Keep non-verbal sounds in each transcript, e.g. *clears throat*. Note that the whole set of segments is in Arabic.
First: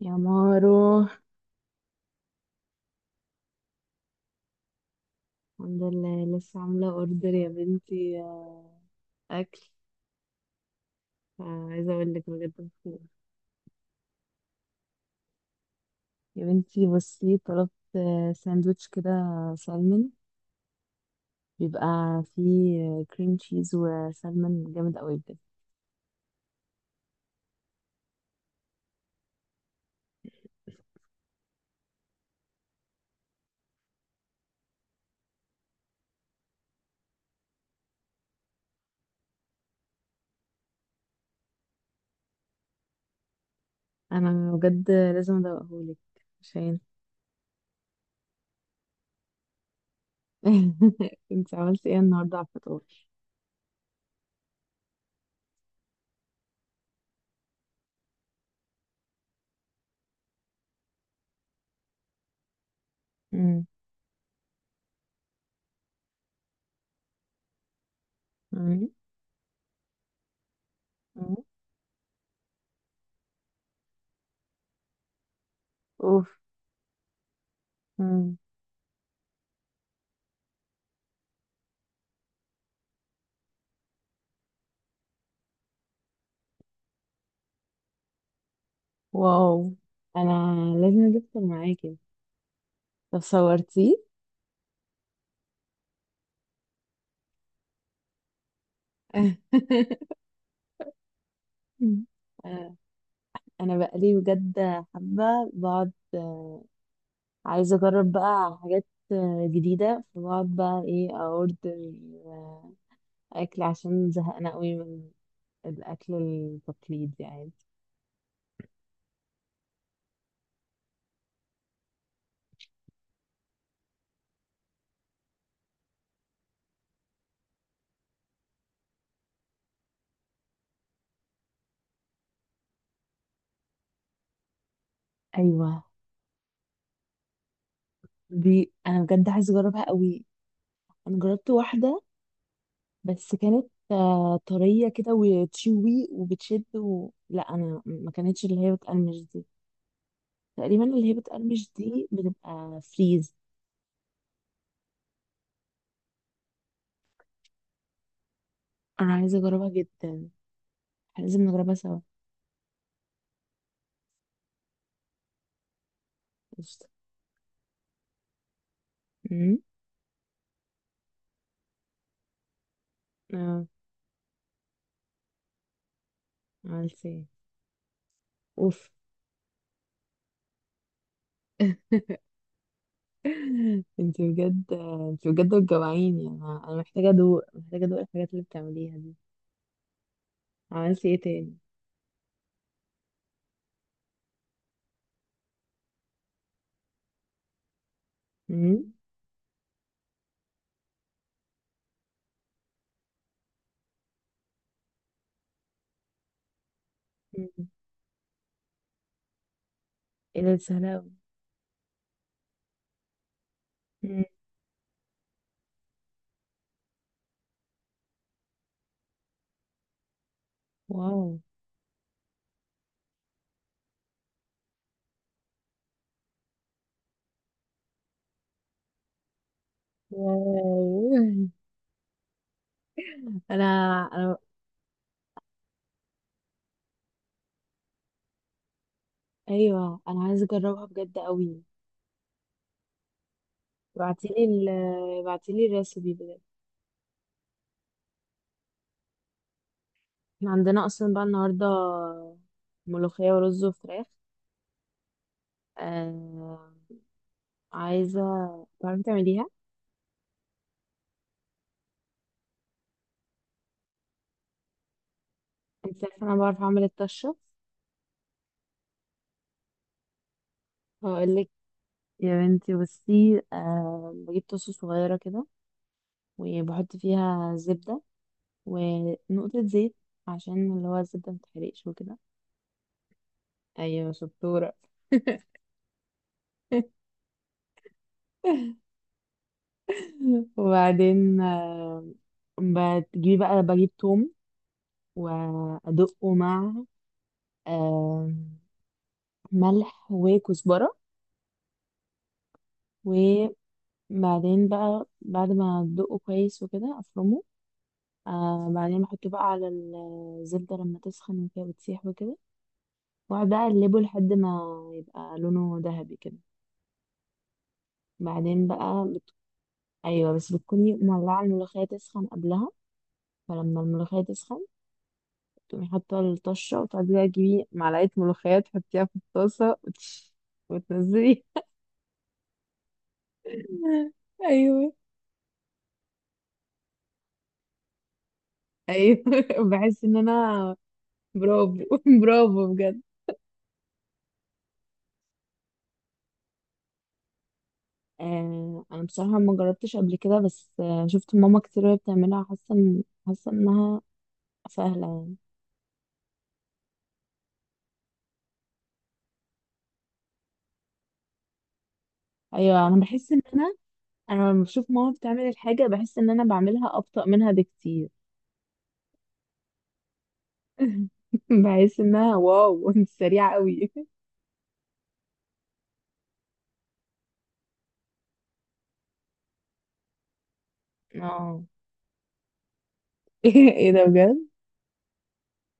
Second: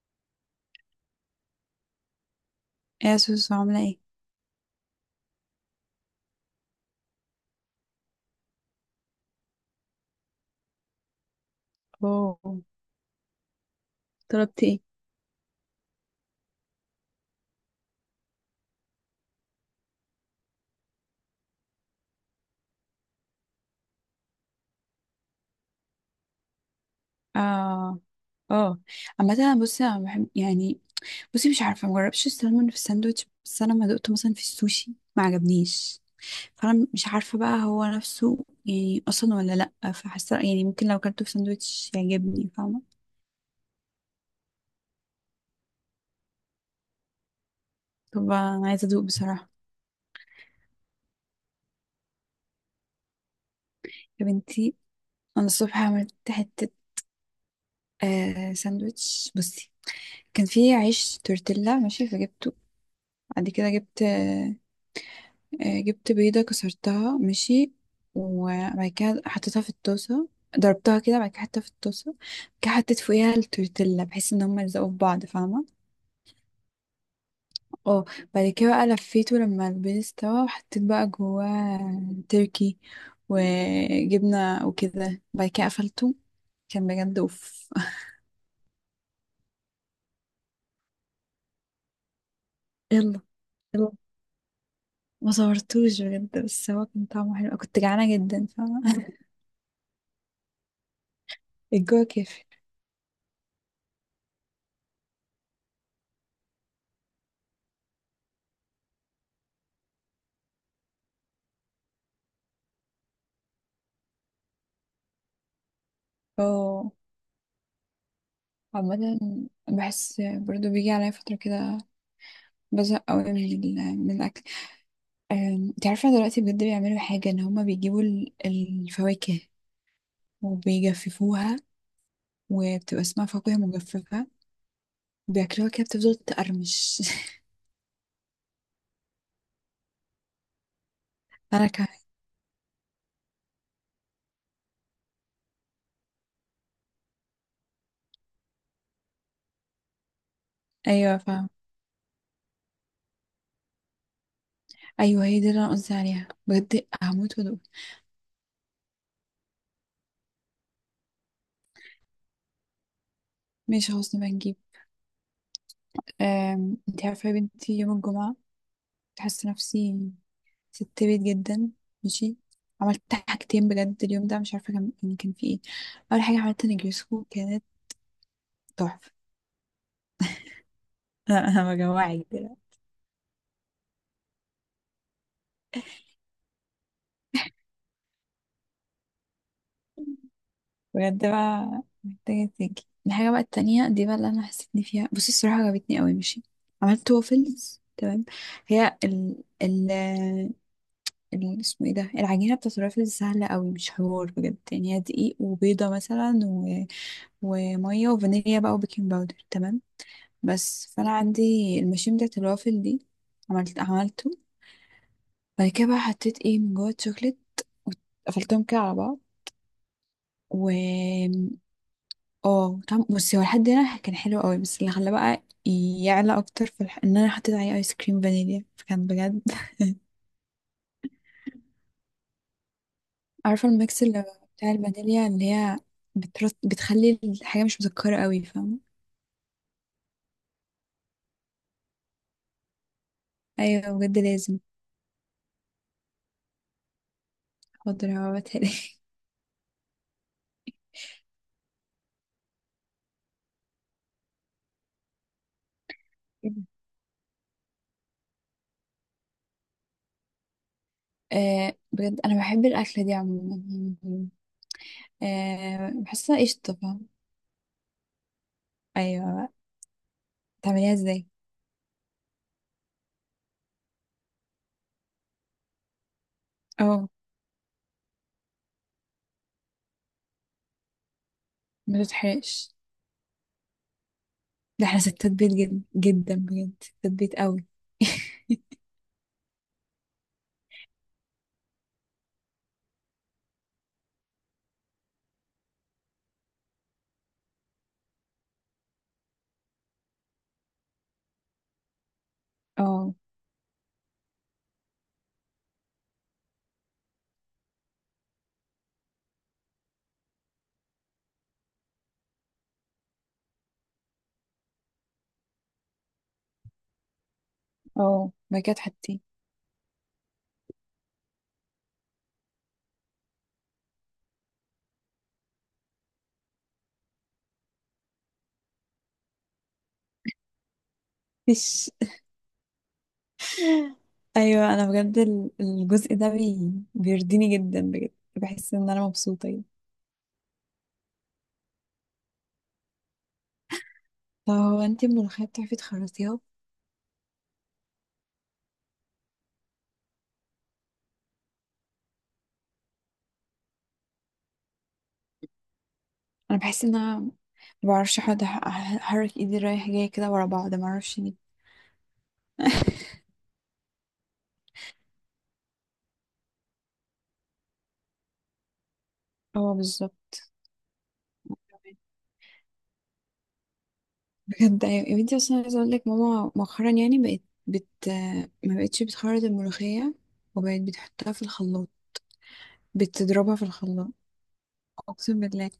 يا مارو، ايه يا سوسو، عاملة ايه؟ الحمد لله لسه عاملة اوردر يا بنتي. أكل. عايزة أقول لك بجد اوه، مبسوطة. طلبتي ايه؟ يا بنتي بصي، طلبت ساندوتش كده سالمون، بيبقى فيه كريم تشيز وسالمون جامد قوي بجد. اه، اه، عامة انا بصي انا بحب يعني. بصي، مش عارفة، مجربش السلمون في الساندوتش، بس انا لما دقته مثلا في السوشي ما عجبنيش. فانا مش عارفة بقى هو نفسه يعني اصلا ولا لأ. فحاسة يعني ممكن لو اكلته في ساندوتش يعجبني، فاهمة؟ أنا بجد لازم أدوقهولك عشان... طب انا عايزة ادوق بصراحة. *laughs* انت عملتي ايه النهاردة على الفطار؟ يا بنتي، انا الصبح عملت حتة ساندوتش. بصي، كان فيه عيش تورتيلا ماشي فجبته. بعد مم. كده جبت آه، آه، جبت بيضة، كسرتها ماشي، وبعد مم. كده حطيتها في الطاسة. ضربتها كده، بعد مم. كده حطيتها في الطاسة، بعد كده حطيت فوقيها التورتيلا بحيث ان هما يلزقوا في بعض، فاهمة؟ اوف. اه. مم. بعد كده بقى لفيته لما البيض استوى، وحطيت بقى جواه تركي وجبنة وكده، بعد كده قفلته. كان بجد اوف. واو. أنا لازم أجيبه معاكي. *laughs* طب يلا، يلا، صورتيه؟ ما صورتوش بجد، بس هو كان طعمه حلو، كنت جعانة جدا، فاهمة؟ *laughs* *laughs* الجو كافي. آه، انا بقالي بجد حابه بقعد، آه، عايزه اجرب بقى حاجات جديده، فبقعد بقى ايه اوردر آه، اكل عشان زهقانه قوي من الاكل اه، التقليدي يعني. عامة بحس برضو بيجي عليا فترة كده، بزهق قوي من من الأكل. أم، انت عارفة دلوقتي بجد بيعملوا حاجة، إن هما بيجيبوا الفواكه وبيجففوها، وبتبقى اسمها فاكهة مجففة. ايوه، بياكلوها كده، بتفضل تقرمش. *laughs* دي انا بجد عايزه اجربها قوي. انا جربت أنا كمان. واحده بس كانت طريه كده وتشوي وبتشد لا، انا ما كانتش اللي هي بتقرمش دي. تقريبا اللي هي أيوة فاهم. بتقرمش دي بتبقى فريز. أيوة هي دي اللي أنا قصدي عليها، بجد هموت وأدوق. انا عايزه اجربها جدا. إحنا لازم نجربها سوا. ماشي، خلاص نبقى نجيب. قشطة. انت عارفة يا بنتي، يوم الجمعة كنت حاسة امم. نفسي ست بيت جدا، ماشي. عملت اه. حاجتين بجد اليوم ده، مش عارفه كان يعني كان في ايه. اول حاجه عملت عالسي. نجريسكو، كانت اوف. تحفه. *laughs* انا، أنا *laughs* بجوعك دلوقتي. انت بجد انت بجد بتجوعيني. انا محتاجه ادوق الحاجات اللي بتعمليها دي. عملتي ايه بجد تاني؟ بقى محتاجه تيجي الحاجه بقى التانية دي بقى، اللي انا حسيتني فيها. بصي، الصراحه عجبتني قوي ماشي. عملت وافلز، تمام. امم. هي اسمه ايه ده، العجينه بتاعت الوافلز سهله قوي، مش حوار بجد يعني. هي دقيق وبيضه مثلا، و... أمم. وميه وفانيليا بقى، وبيكنج باودر، تمام. ايه ده؟ دي سهله بس فانا أوي. عندي الماشين بتاعت الوافل دي. عملت أمم. عملته بعد كده بقى حطيت ايه من جوه الشوكليت، وقفلتهم كده على بعض. و واو. اه، طعم، بصي، هو لحد هنا كان حلو قوي، بس اللي خلاه بقى يعلى اكتر ان انا حطيت عليه ايس كريم فانيليا، فكان بجد. *laughs* واو. *laughs* انا، عارفه الميكس اللي انا. بتاع الفانيليا، اللي هي بتخلي الحاجه مش مسكره قوي، فاهمه؟ ايوه انا عايزه اجربها بجد قوي. ايوه، بجد ابعتيلي لازم. ال ابعتيلي الريسبي بجد. حاضر هبعتها لك. *laughs* احنا عندنا اصلا بقى النهارده ملوخيه ورز وفراخ. آه... عايزه تعرفي تعمليها. آه بجد انا بحب الاكله دي عموما. آه، انت عارفه انا بحسها بعرف قشطه. اعمل الطشه. ايوه، تعمليها ازاي؟ هقول لك. يا بنتي بصي، بجيب طاسة صغيرة كده وبحط اه، فيها زبدة ونقطة زيت عشان اللي هو الزبدة متحرقش ما وكده. تتحرقش. أيوة شطورة. ده احنا ستات بيت جد جدا، بجد ستات بيت قوي. *laughs* *laughs* وبعدين، بتجيبي بقى بجيب توم وأدقه مع آه، ملح وكزبرة. اه. وبعدين بقى بعد ما أدقه كويس وكده أفرمه. بعدين بحطه بقى على الزبدة لما تسخن وكده بتسيح وكده. واقعد بقى اقلبه لحد ما يبقى لونه ذهبي كده. اه، بعد بعدين كده بقى تحطيه؟ ايوه، بس بتكوني مولعه الملوخيه تسخن قبلها. فلما الملوخيه تسخن تقومي حاطه الطشه وتقعدي بقى تجيبي معلقه ملوخيه تحطيها في الطاسه وتنزلي. فيش. *laughs* *laughs* ايوه انا ايوه، بجد الجزء ده بيرضيني جدا، بجد بحس ان انا ايوه. مبسوطه يعني. *laughs* بحس ان انا برافو. *laughs* برافو بجد. طب هو انت الملوخيه بتعرفي تخرطيها؟ انا بصراحه ما جربتش قبل كده، بس شفت ماما كتير وهي بتعملها. حاسه انها سهله يعني. انا بحس ان انا ما بعرفش احط، احرك ايدي رايح جاي كده ورا بعض، ما اعرفش ليه. ايوه انا *laughs* بحس ان انا لما بشوف ماما بتعمل الحاجه بحس ان انا بعملها ابطأ منها بكتير. اه بالظبط. *laughs* بحس انها واو. *laughs* انت سريعه قوي. بجد ايوه يا بنتي، اصلا عايزه اقول لك ماما مؤخرا يعني بقت، بت ما بقتش بتخرط الملوخيه، وبقت بتحطها في اه. الخلاط. *laughs* بتضربها في ايه ده الخلاط، بجد؟ اقسم بالله.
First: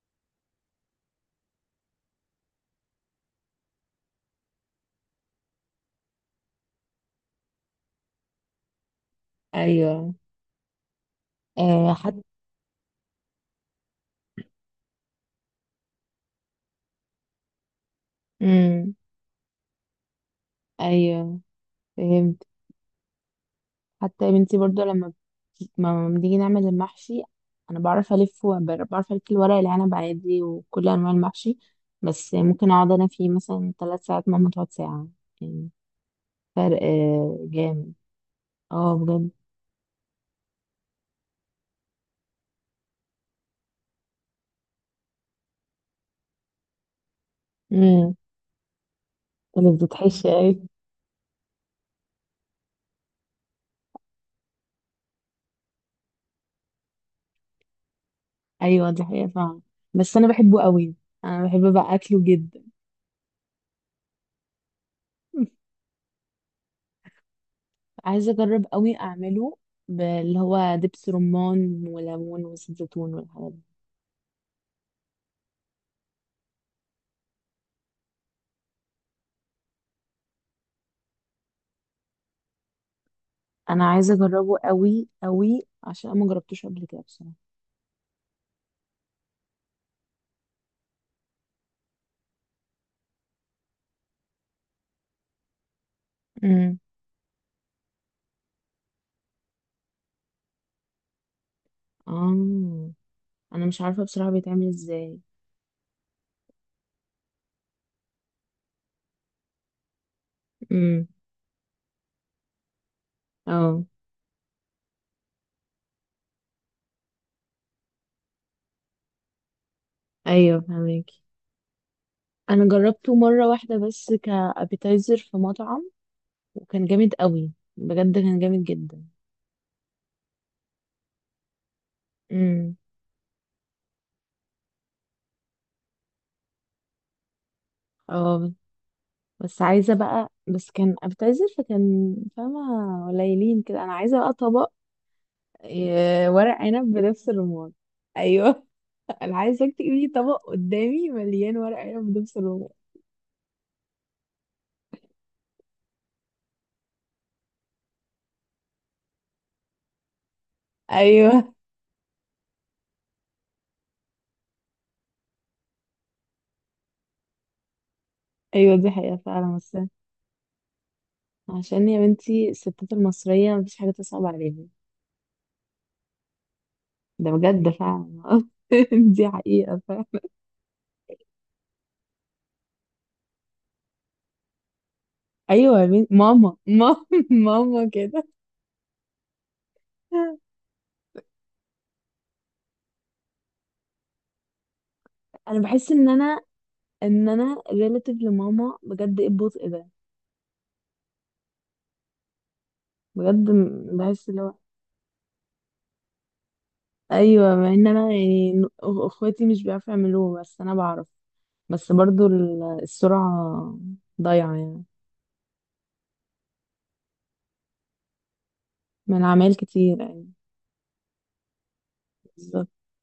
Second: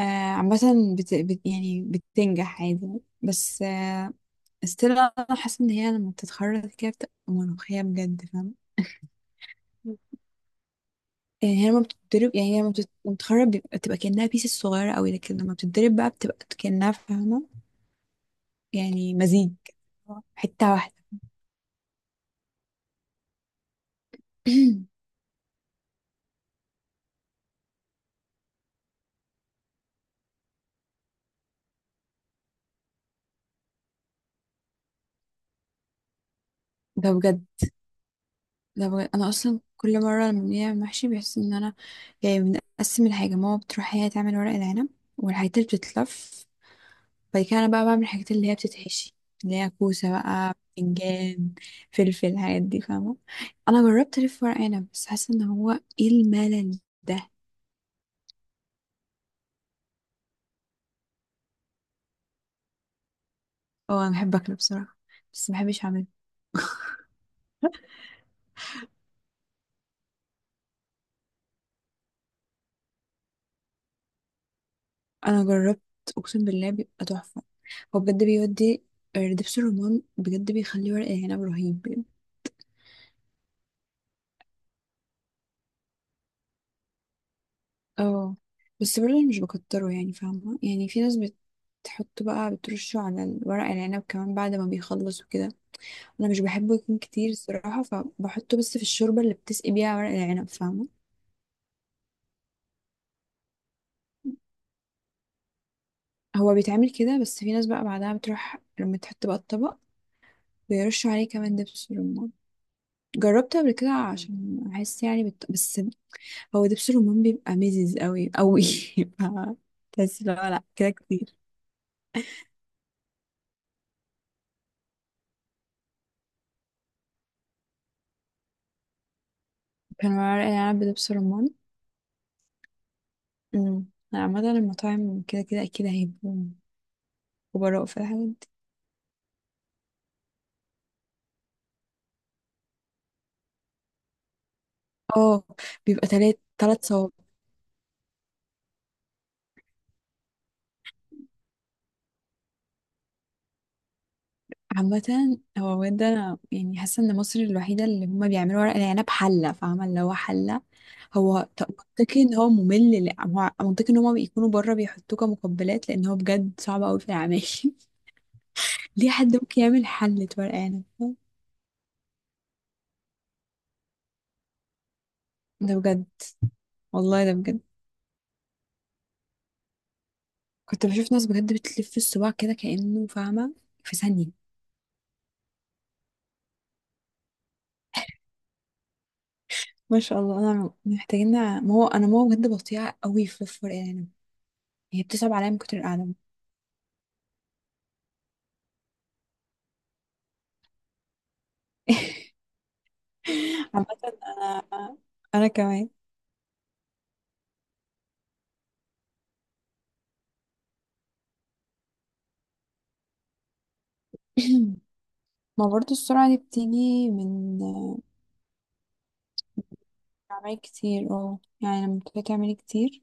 آه، عامه يعني بتنجح عادي، بس آه، استنى، انا حاسه ان هي لما بتتخرط كده بتبقى ملوخيه بجد، فاهمه؟ ايوه. يعني هي لما حتى. بتتضرب، يعني هي لما لما بتتخرط بتبقى كأنها بيس صغيرة قوي، لكن لما بتتضرب بقى بتبقى كأنها، فاهمة؟ امم. يعني مزيج، حتة واحدة. ايوه فهمت. حتى يا بنتي برضو، *clears throat* ما بنيجي نعمل المحشي. انا بعرف الف الورق العنب عادي وكل انواع المحشي. بس ممكن اقعد انا فيه مثلا 3 ساعات، ماما تقعد ساعه يعني. فرق ده بجد، جامد. ده اه بجد انا بجد. اصلا كل مره لما بنعمل محشي بحس ان انا، يعني بنقسم الحاجه. ماما بتروح هي تعمل ورق العنب والحاجات اللي بتتلف، بعد كده انا بقى بعمل امم. الحاجات اللي هي بتتحشي، اللي هي اللي كوسه بقى، بتتحشي. بتنجان، فلفل، الحاجات دي، فاهمه؟ انا جربت الف ورق عنب، بس حاسه ان هو، ايه الملل ده. ايوه دي حقيقة فعلا، بس انا بحبه قوي. انا بحب بقى اكله جدا. اه، انا بحب اكله بصراحه، بس ما *laughs* بحبش اعمله. عايزة اجرب قوي اعمله، اللي هو دبس رمان وليمون وزيت زيتون والحاجات دي. انا جربت، اقسم بالله بيبقى تحفه. هو بجد بيودي، آه، دبس الرمان بجد بيخلي ورق العنب رهيب. انا عايزة اجربه قوي قوي عشان انا ما جربتوش قبل كده بصراحة. اه، بس برضه مش بكتره يعني، فاهمة؟ يعني في ناس بتحط بقى، بترشه على الورق العنب كمان بعد ما بيخلص وكده. انا مش بحبه امم. يكون كتير الصراحة، فبحطه بس في الشوربة اللي بتسقي بيها ورق العنب، فاهمة؟ اه. انا مش عارفة بصراحة بيتعمل ازاي. هو بيتعمل كده، بس في ناس بقى بعدها بتروح لما تحط بقى الطبق امم. بيرشوا عليه كمان دبس رمان. جربته قبل اه. كده عشان احس يعني بس هو دبس الرمان بيبقى مزز قوي قوي. *laughs* ف- بس لا ايوه لا كده فهماكي. كتير. انا جربته مرة واحدة بس كابيتايزر في مطعم، وكان جامد قوي. بجد كان جامد جدا. كان ورق العنب بدبس رمان. امم. امم، عامة المطاعم كده كده أكيد هيبقوا خبراء في الحاجات دي. اه. بس عايزة بقى، بس كان أبتذل فكان، فاهمة، قليلين كده. أنا عايزة بقى طبق اه، بيبقى تلات ورق تلات عنب صوابع. بنفس الرمان. أيوه. *laughs* أنا عايزة تجيبي طبق قدامي مليان ورق عنب بنفس الرمان. عامة هو بجد، أنا يعني حاسة إن مصر الوحيدة اللي هما بيعملوا ورق العنب حلة، فاهمة؟ اللي هو حلة. هو أيوه. منطقي إن هو ممل، لأ، هو منطقي إن هما بيكونوا بره بيحطوه كمقبلات، لأن هو بجد صعب أوي في العمايل. *laughs* *laughs* أيوه دي ليه حقيقة حد فعلا، ممكن بس يعمل حلة ورق عنب؟ عشان يا بنتي الستات المصرية مفيش حاجة تصعب عليهم. ده بجد، والله ده ده بجد. بجد فعلا. *laughs* دي حقيقة فعلا. كنت بشوف ناس بجد بتلف الصباع كده كأنه، فاهمة؟ في ثانية. أيوه يا بنتي، ماما، ماما. *laughs* ماما كده. ما شاء الله، انا محتاجين ما هو انا ماما بجد بطيئه قوي في الفرقان. هي بتصعب عليا من أنا كتر بحس القعده. إن أنا ريلاتيف لماما، بجد إيه البطء ده. *laughs* بجد عامه بحس اللي هو. انا، انا كمان. ايوه مع ان انا يعني اخواتي مش بيعرفوا يعملوه، بس انا بعرف. بس برضو السرعه ضايعه *clears throat* يعني. ما برضو السرعه دي بتيجي من من عمال كتير يعني. اعمال كتير. اه، يعني لما بتبقي تعملي بالظبط. كتير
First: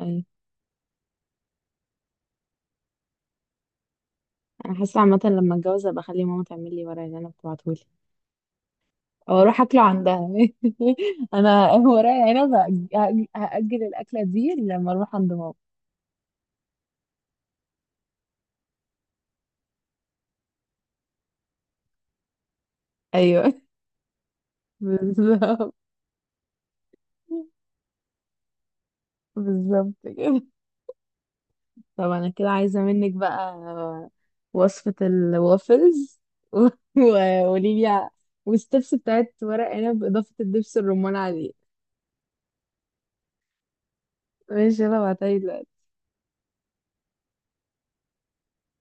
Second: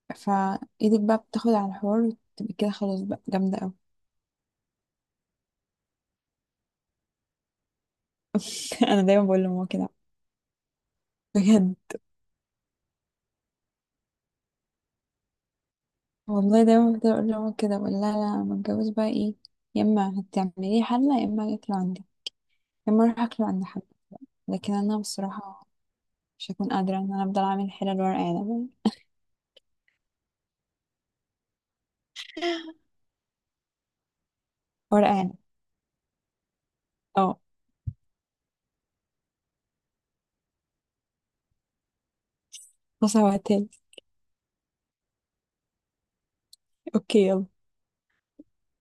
ايوه. فايدك بقى، بتاخد على الحوار وتبقي كده خلاص بقى جامده قوي. انا حاسه عامه لما اتجوز ابقى اخلي ماما تعمل لي ورق العنب تبعتهولي. *laughs* انا دايما او بقول اروح لماما اكله كده. عندها. *laughs* انا بجد ورق العنب هاجل الاكله دي لما اروح عند ماما. والله دايما بفضل اقول لماما كده، بقول لها: لا، لما اتجوز بقى ايه، يا اما هتعملي حله، يا اما هاكله عندي، يا اما اروح ايوه. اكله *laughs* عند حد. لكن انا بصراحه بالظبط. مش هكون قادرة ان انا افضل اعمل حلل ورق عنب يعني. بالظبط كده. طب انا كده عايزة منك بقى وصفة ورق عنب. الوافلز. *laughs* اه، وقولي لي. والستبس بتاعت ورق عنب بإضافة الدبس الرمان عليه. بصل وتاني. ماشي، يلا بعتها لي دلوقتي. اوكي، يلا.